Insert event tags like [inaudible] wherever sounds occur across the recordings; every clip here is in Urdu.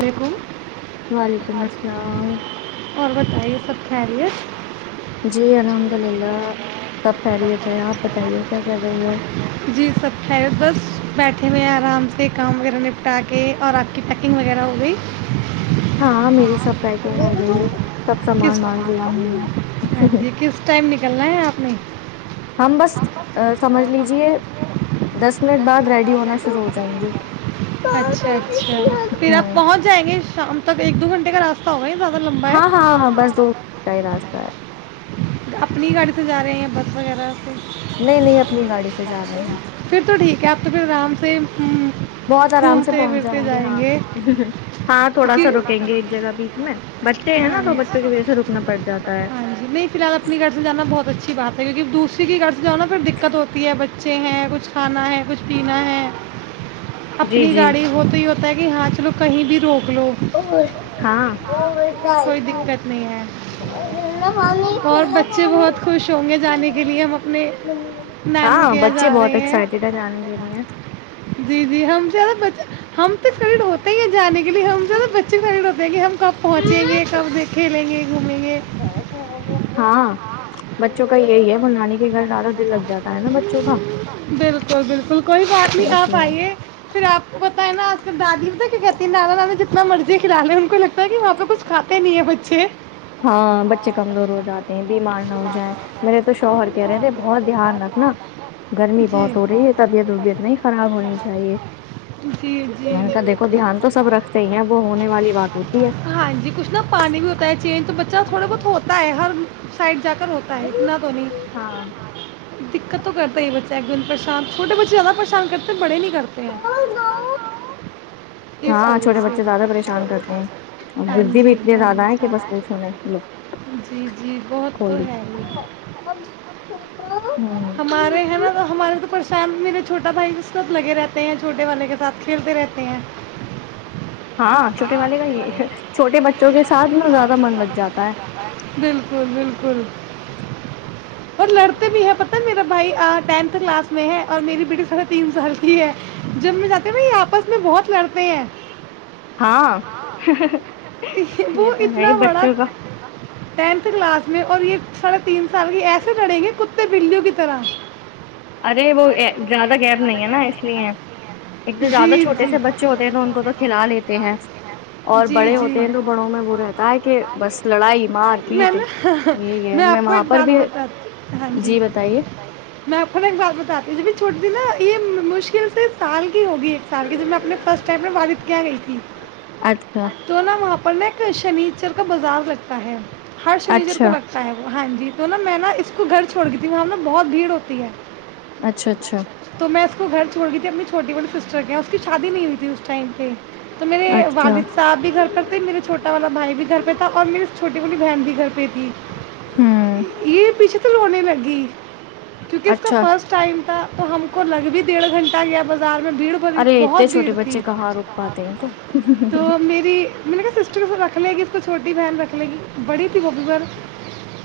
بیکم وعلیکم السلام اور بتائیے سب خاری ہے [inaudible] جی الحمد للہ سب خیریت ہے آپ بتائیے کیا کر رہی ہو یں آرام سے کام وغیرہ نپٹا کے اور آپ کی پیکنگ وغیرہ ہو گئی ہاں میرے سب پہ گئے سب کس سامان مانگ لیا ہوں ہاں جی کس ٹائم نکلنا ہے آپ نے ہم بس سمجھ لیجیے دس منٹ بعد ریڈی ہونا شرع ہو جاؤں گی اچھا اچھا پھر آپ ہ پہنچ جائیں گے شام تک ایک دو گھنٹے کا راستہ ہوگا نا ہاں ہاں ہاں بس دو کا ہی راستہ ہے اپنی ہی گاڑی سے جا رہے ہیں بس وغیرہ سے نہیں نہیں اپنی گاڑی سے جا رہے ہیں پھر تو ٹھیک ہے آپ تو پھر آرام سے بہت آرام سے پہنچ جائیں گے ہاں ہاں تھوڑا سا کیونکہ رکیں گے ایک جگہ بیچ میں بچے ہیں ہاں نا تو بچوں کی وجہ سے رکنا پڑ جاتا ہے ہاں جی نہیں فی الحال اپنے گھر سے جانا بہت اچھی بات ہے کیونکہ دور کی کے گھر سے جاؤ نا پھر دقت ہوتی ہے بچے ہیں کچھ کھانا ہے کچھ پینا ہے جی اپنی جی گاڑی ہو تو ہی ہو تا ہے کہ ہاں چلو کہیں بھی رو ہاں کوئی دقت نہیں ہے اور بچے بہت خوش ہوں گے جانے کے لیے ہم اپنے نانو ہاں کے یہاں بچے جا بہت رہے ہیں ایکسائٹیڈ ہے جانے کے لیے جی جی ہم سےد ہم خریڈ ہوتے ہی ہیں جے کے لیے ہم زدہ بچے خری ہوتے [inaudible] پہنچیں گے کب دے ہاں بچوں کا یہی ہے مول نانی کے گھر زیادہ دل لگ جاتا ہے نا بچوں کا بالکل بالکل کوئی بات تو نہیں اس آپ لیے آئیے پھر آپ پتتا ہے نا آج کل دادی تو کیا کہتی ہے نانا نانا جتنا مرضی کھلاے ان کو لگتا ہے کہ وہاں پہ کچھ کاتے نہیں ہے بچے ہاں بچے کمزور ہو جاتے ہیں بیمار نہ ہو جائیں میرے تو شوہر کہہ رہے تھے بہت دھیان رکھنا گرمی جی بہت ہو رہی ہے طبیعت وبیعت نہیں خراب ہونی چاہیے جی میں نے جی کہا دیکھو دھیان تو سب رکھتے ہی ہیں وہ ہونے والی بات ہوتی ہے ہاں جی کچھ نا پانی بھی ہوتا ہے چینج تو ب بچا تھوڑا بہت ہوتا ہے ہر سائڈ چکر ہوتا ہے اتنا تو نہیں دقت تو کرتا ہے بچہ ایک دن پچھان چھٹے بچےیاد پھان کرتے بے نہیںے کرتے ہیں اس ہاں وجہ چھوٹے سے بچے زیادہ پریشان کرتے ہیں اور ہاں گردی بھی جی اتنے ہاں زیادہ ہیں کہ ج بس پوچھو نہیں لو جی جی بہت تو کھول دی ہے ہی ہوں ہمارے ہیں نا تو ہمارے [inaudible] سب لگے رہتے ہیں جو چھوٹے والے کے ساتھ کھیلتے رہتے ہیں ہاں چھوٹے والے کا یہ چھوٹے بچوں کے ساتھ نا زیادہ من لگ جاتا ہے بالکل بالکل اور لڑتے بھی ہیں پتہ [inaudible] ہے میرا بھائی ٹینتھ کلاس میں ہے اور میری بیٹی ساھے تین سال کی ہے جب میں چاہتی ہ ن یہ آپس میں بہت لڑتے ہیں ہاں یہ وہ تو ہے ہی اتنا بڑا بچوں کا ٹینتھ کلاس میں اور یہ سرے تین سال کی ایسے لڑیں گے ک [inaudible] ارے وہ زیادہ گیپ نہیں ہے نا اس لیے ایک تو جی زیادہ جی چھوٹے سے بچے ہوتے ہیں تو ان کو تو کھلا لیتے ہیں ہیں اور جی بڑے جی ہوتے ہیں تو بڑوں میں وہ رہتا ہے کہ بس لڑائی مار میں پیٹ نا یہ ہے میں آپ کو ایک وہاں پر بھی بات بتاتی جی بتائیے ہم ایک بات بتاتی ہوں جب چھوٹی نا یہ مشکل سے سال ہوگی ایک سال کے جب میں اپنے فرسٹ ٹائم میں بادت کیا گئی تھی [inaudible] اچھا پنا ایک شنیچر کا بزار رکھتا ہے ہر شنیجر کو اچھا لگتا ہے وہ ہاں جی تو نہ میں ن اس کو گھر سے چھوڑ دیتی تھی میں ہ [unintelligible] م ل نے بہت بھیڑ ہوتی ہے اچھا اچھا تو میں اس کو گھر چھوڑ گئی تھی اپنی فوڈی [unintelligible] سسٹر کیا ہیں اس کی شادی نہیں ہوئی تھی اس ٹائم پہ تو میرے اچھا والد صاحب بھی گھر پ تھے میرے چھوٹا والا بھائی بھی گھر پہ تھا اور میرے چھوٹی والی بٹی بہن بھی گ پہ ہوں یہ پیچھ لو [unintelligible] نے لگی کیونکہ اس کا اچھا فسٹ ٹائم تھا تو ہم کو لگ بھی ڈیڑھ گھنٹہ گیا بازار میں بھیڑ بھری ارے اتے بہت بھیڑ چھوٹے بچے تھی کہاں رک پاتے ہیں تو تو میری میں نے کہا سسٹر اس کو رکھ لے گی اس کو چھوٹی بہن رکھ لے گی بڑی تھی وہ بھی بھر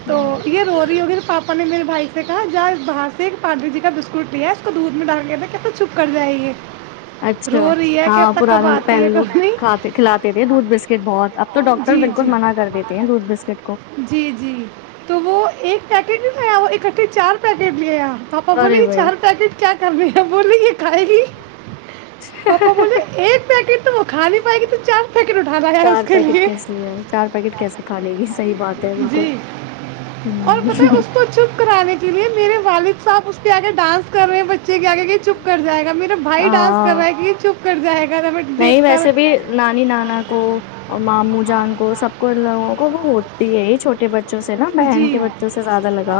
تو ہوں یہ رو رہی ہوگی اپ نے میرے بھائی سے کہا جا باہر سے ایک پانڈو جی کا بسکٹ لیا ہے اس کو دودھ میں ڈال کے دے کہ تو چھپ کر جائیے اچھا ہاں پرانے آتی پہلے ہے کب لوگ نہیں کھاتے کھلاتے تھے دودھ بسکٹ بہت اب تو ڈاکٹر جی جی بالکل منع کر دیتے ہیں دودھ بسکٹ کو جی جی تو وہ ایک پیکٹ بھی آکٹھے چار پیکٹ بھیے آیا پاپا بولیں ارے گے بھائی چار پیکٹ کیا کرنے ہے بولیں گی کھائے گی پاپا بولے ایک پیکٹ تو وہ کھا نہیں پائے گی تو چار پیکٹ اٹھانا اس چار کے پیکٹ لیے کیسے لیا ہے چار پیکٹ کیسے کھا لے گی صحیح بات ہے جی بالکل اور پتا ہ اس کو چپ کرانے کے لیے میرے والد صاحب اگر ڈانس کر رہے ہیں بچے کیا کہ چپ کر جائے گا میرا بھائی ڈانس کر ہاں رہا ہے کہ چپ کر جائے گا ہمیں نہیں دیکھ کر ویسے بھی نانی نانا کو ماموں جان کو سب کو لوگوں کو وہ ہوتی ہے ہی چوٹے بچے جی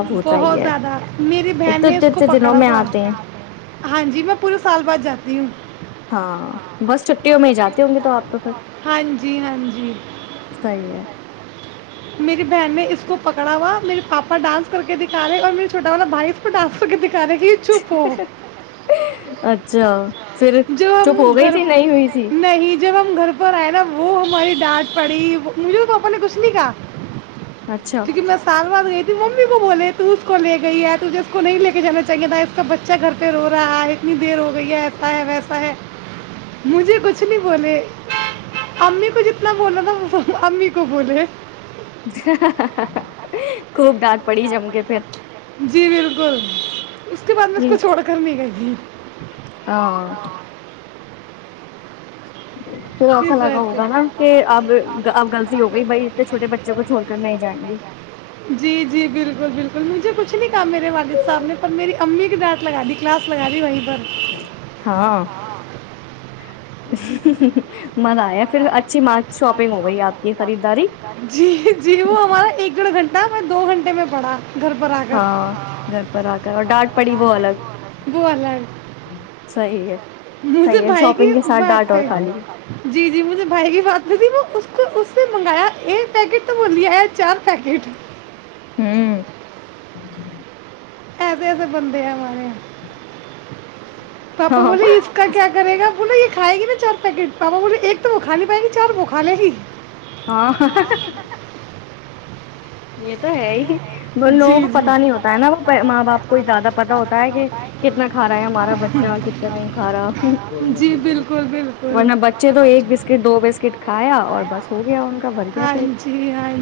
ہوتا ہی بہت ہے زیادہ میری ایک بہن تو نے اس اتنے کو اتنے دنوں پکڑا میں ہوا آتے ہیں ہاں جی میں پورے سال بعد جاتی ہوں ہاں چھٹیوں اور میں ہی جاتے ہوں گے تو ہیں آپ تو پھر بہت ہاں جی ہاں جی صحیح ہے میری بہن نے اس کو پکڑا ہوا میرے پاپا ڈانس کر کے دکھا رہے اور میرےھوٹا والا بھائی اس کو ڈانس کر کے دکھا کرگی چو پ ہو اچھا پھر جو ہم چپ ہو گئی گھر تھی نہیں ہوئی تھی نہیں جب ہم گھر پر آئے نا وہ ہماری ڈانٹ پڑی مجھے توپا پا نے کچھ نہیں کہا اچھا کیونکہ میں سال بعد گئی ت ممی کو بولے تو اس کو لے گئی ہے تجھے اس کو نہیں لے کے جانا چاہیے اس کا بچہ گھر پہ رو رہا ہے اتنی دیر ہو گئی ہے ویسا ہے مجھے کچھ نہیں بولے امی کو جتنا بولانا تھا وہ امی کو بولے [inaudible] پڑی جم کے پھر جی بالکل اس کے بعد میں اس کو چھوڑ کر نہیں گئی تھی ہاں [inaudible] [inaudible] پھر ایسا کس لگا واسطے ہوگا نا کہ اب اب غلطی ہو گئی بھائی انے چھوٹے بچوں کو چھوڑ کر نہیں جائیں گی جی جی بالکل بالکل مجھے کچھ نہیں کہا میرے والد صاحب نے پر میری امی کی ڈانٹ لگا دی کلاس لگا دی وہئی ہاں [inaudible] پھر اچھی مارک شاپنگ ہو گئی آپ کی خریداری جی جی وہ ہمارا ایکڑ گھنٹہ نہ میں دو گھنٹے میں پڑھا گھر پر آ کر ہاں گھر پر آ کر اور ڈانٹ پڑی وہ الگ وہ الگ صیح ہے مجھے صحیح ہے بھائی کی شاپنگ کے ساتھ ڈانٹ بات اور پہ کھا لی جی جی مجھے بھائی کی بات پہ تھی اس نے منگایا یہ پیکٹ تو بوولیا ہے چار پیکٹ [inaudible] ایسے ایسے بند ہیں مارے تو آپ ہاں بوللیے اس کا کیا کرے گا ا نہ یہ کھائے گی نا چار پیکٹ پاپا بولے ایک تو وہ کا نہیں پائیں گی چار بکھال لے گی ہاں یہ تو ہے ہی جی لوگوں کو جی پتا نہیں ہوتا ہے نا وہ ماں باپ کو زیادہ پتا ہوتا ہے کہ کتنا کھا رہا ہے ہمارا بچہ کتنا نہیں کھا رہا جی بالکل بالکل ورنہ بچے تو ایک بسکٹ دو بسکٹ کھایا اور بس ہو گیا ان کا بھر گیا پیٹ ہاں جی ہاں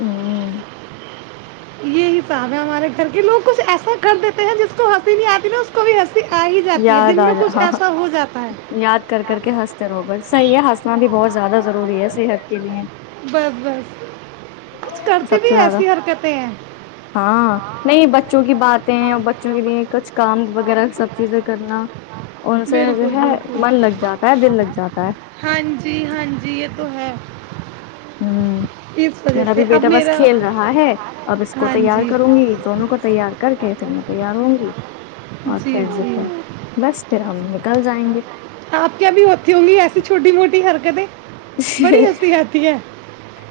ہوں یہی حساب ہے ہمارے گھر کے لوگ کچھ ایسا کر دیتے ہیں جس کو ہنسی نہیں آتی نا اس کو بھی ہ یاد آ جا ہاں جاتا ہے یاد کر کر کے ہنستے روبر صحیح ہے ہنسنا بھی بہت زیادہ ضروری ہے صحت کے لیے بس بس کچھ کرتے سب بھی سے زیادہ ایسی حرکتیں ہیں ہاں نہیں بچوں کی باتیں اور بچوں کے لیے کچھ کام وغیرہ سب چیزیں کرنا ان سے جو بالکل ہے بالکل من لگ جاتا ہے دل لگ جاتا ہے ہاں جی ہاں جی یہ تو ہے ہوں اس وجہ میرا سے بھی اب بیٹا بس میرا کھیل رہا ہے اب اس کو ہاں تیار جی کروں گی دونوں کو تیار کر کے پھر میں تیار ہوں گی اور جی پھر جو جی ہے بس پھر ہم نکل جائیں گے آپ کیا بھی ہوتی ہوں گی ایسی چھوٹی موٹی حرکتیں بڑی ہسیسی آتی ہے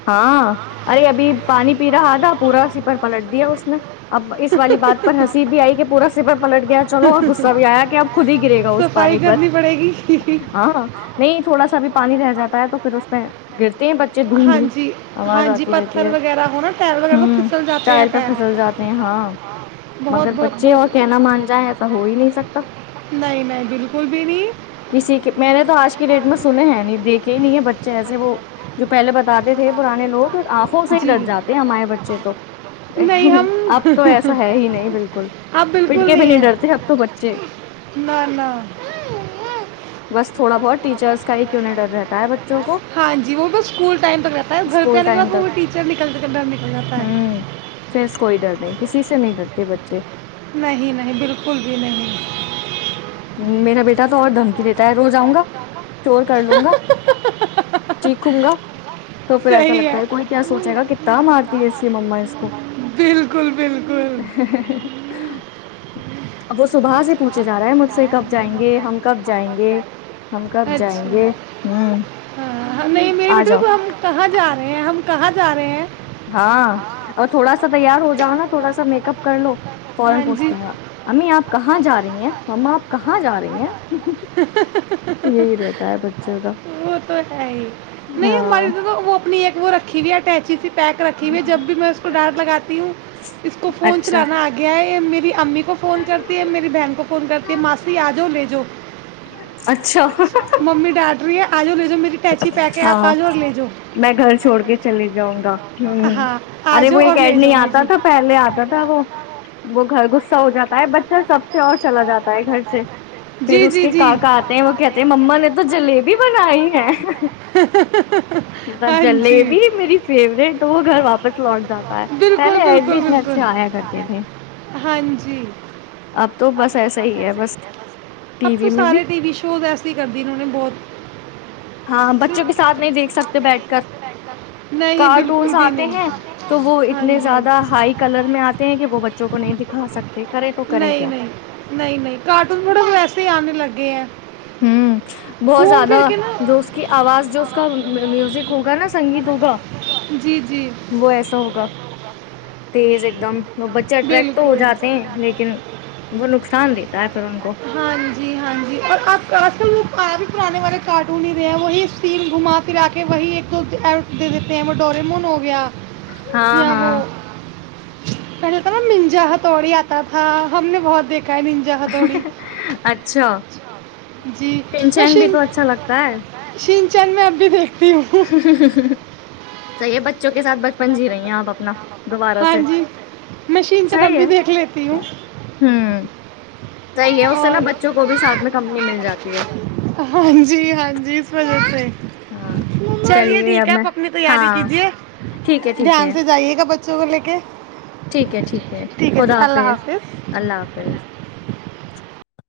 ہاں ارے ابھی پانی پی رہا کھادا پورا س پر پلٹ دیا اس نے اب اس والی بات پر ہنسی بھی آئی کہ پورا سفر پلٹ گیا چلو اور غصہ بھی آیا کہ آپ خود ہی گرے گا اس صفائی پانی پر کرنی پڑے گی ہاں نہیں تھوڑا سا بھی پانی رہ جاتا ہے تو پھر اس میں گرتا [inaudible] ب ہاں دھ جی آواز ہاں جی آتی رہتی پتھر ہے وغیرہ ہو نا ٹائر وغیرہ ہ تو پھسل جاتے ہیں ٹائر پ پیر پھسل جاتے ہیں ہاں بہت مگر بہت بچے بہت اور کہنا مان جائیں ایسا ہو ہی نہیں سکتا نہیں نہیں بالکل بھی نہیں کسی کے میں نے تو آج کی ڈیٹ میں سنے ہیں نہیں دیکھے یہ نہیں ہے بچے ایسے وہ جو پہے بات ے تھے پرانے لوگ آنکھوں سے ہی جی ڈر جاتے ہیں ہمارے بچے تو نہیں ہم اب تو ایسا ہے ہی نہیں بالکل اب بالکل پٹکے بھی نہیں ہے ڈرتے اب تو بچے نہ نہ بس تھوڑا بہت ٹیچرس کا ہی کیوں نہیں ڈر رہتا ہے بچوں کو ہاں جی وہ بس ٹائم پ رہتا ہے گھر پہ اسکول آنے کے ٹائم بعد وہ تک ٹیچر نکلتے کا ڈر نکل جاتا ہے ہوں پھر کوئی ڈر نہیں کسی سے نہیں ڈرتے بچے نہیں نہیں بالکل بھی نہیں میرا بیٹا تو اور دھمکی دیتا ہے روز آؤں گا چور کر لوں گا چیکھوں گا تو پھر ایسا لگتا ہے کوئی کیا سوچے گا کتنا مارتی ہے اس یہ مما اس کو بالکل بالکل ا وہ صبح سے پوچھے جا رہا ہے مج سے کب جائیں گے ہم کب جائیں گے ہم کب جائیں گے اچھا ہوں ہاں نہیں میری آ بیٹی جاؤ ہم کہاں جا رہے ہیں ہم کہاں جا رہے ہیں ہاں اور تھوڑا سا تیار ہو جاؤ نا تھوڑا سا میک اپ کر لو فورن ہاں جی پوچھتے ہیں امی آپ کہاں جا رہی ہیں ما آپ کہاں جا رہی ہیں یہی رہتا ہے بچوں کا وہ تو ہے ہی نہیں ہاں ہماری تو وہ اپنی ایک وہ رکھی [inaudible] پیک رکھی ہوئی ہے جب بھی میں اس کو ڈانٹ لگاتی ہوں اس کو فون اچھا چلانا آ گیا ہے میری امی کو فون کرتی ہے میری بہن کو فون کرتی ہے ماسی آ جاؤ لے جاؤ اچھا اچا ممی ڈیڈ [inaudible] ہاں میں گھر چھوڑ کے چلے جاؤں گا ہ ہاں آ ارے وہ جاؤ ایک اور لے ایڈنی جاؤ آتا مجھے تھا پہلے آتا تھا وہ وہ گھر گغصہ ہو جاتا ہے بچہ سب سے اور چلا جاتا ہے گھر سے پھر جی اس جی کے جی کاکا آتے ہیں وہ کہتے مما نے تو جلیبی بنائی ہے تھا ہاں جی جلیبی میری فیورٹ تو وہ گھر واپس لوٹ جاتا ہے بالکل پہلے ایڈ بھی بالکل اتنے بالکل اچھے آیا کرتے تھے ہاں جی اب تو بس ایسا ہی ہے بس اب ٹی وی تو میں بھی سارے ٹی وی شوز ایس ہی کرتی انہوں نے بہت ہاں بچوں کے ساتھ نہیں دیکھ سکتے بیٹھ کر نہیں بالکل کارٹونس بھی آتے نہیں ہیں تو وہ ہاں اتنے جی زیادہ ہائی کلر میں آتے ہیں کہ وہ بچوں کو نہیں دکھا سکتے کرے تو کرے کیا نہیں ہوں نہیں نہیں نہیں کارٹون تھڑے ویسے ہی آنے لگے ہیں ہ بہت گھوم زیادہ پھر کے نا جو اس کی آواز جو اس کا میوزک ہوگا نا سنگیت ہوگا جی جی وہ ایسا ہوگا تیز ایک دم وہ بچے اٹریکٹ تو ہو بالکل جاتے ہیں لیکن وہ نقصان دیتا ہے پھر ان کو ہاں جی ہاں جی اور آج کل وہ آ بھی پرانے والے کارٹون ہی رہے ہیں وہی سین گھما پھرا کے وہی ایک دو دے دیتے ہیں وہ ڈورمون ہو گیا ہاں ہاں کہ تھا نا منجا ہتھڑی آتا تھا ہم نے بہت دیکھ اچھا جی میں ینشینگ بھی شن تو اچھا لگتا ہے شنچن میں اب بھی دیکھتی ہوں صحیح بچوں کے ساتھ ب پنجی رہی ہیں تو اپنا دوبارہ ہاں سے جی مشین چ صحیح ہے نبی دیکھ لیتی ہوں ہوں صحیح ہے اس سے نا اور بچوں کو بھی ساتھ میں کمپنی مل جاتی ہے ہاں جی ہاں جی اس وجہ سے ہاں چلیے ٹھیک اب ہے میں آپ اپنی تیاری ہاں کیجیے ٹھیک ہے ٹھیک ہے دھیان سے جائیے گا ب چلی کے ٹھیک ہے ٹھیک ہے خدا حافظ اللہ حافظ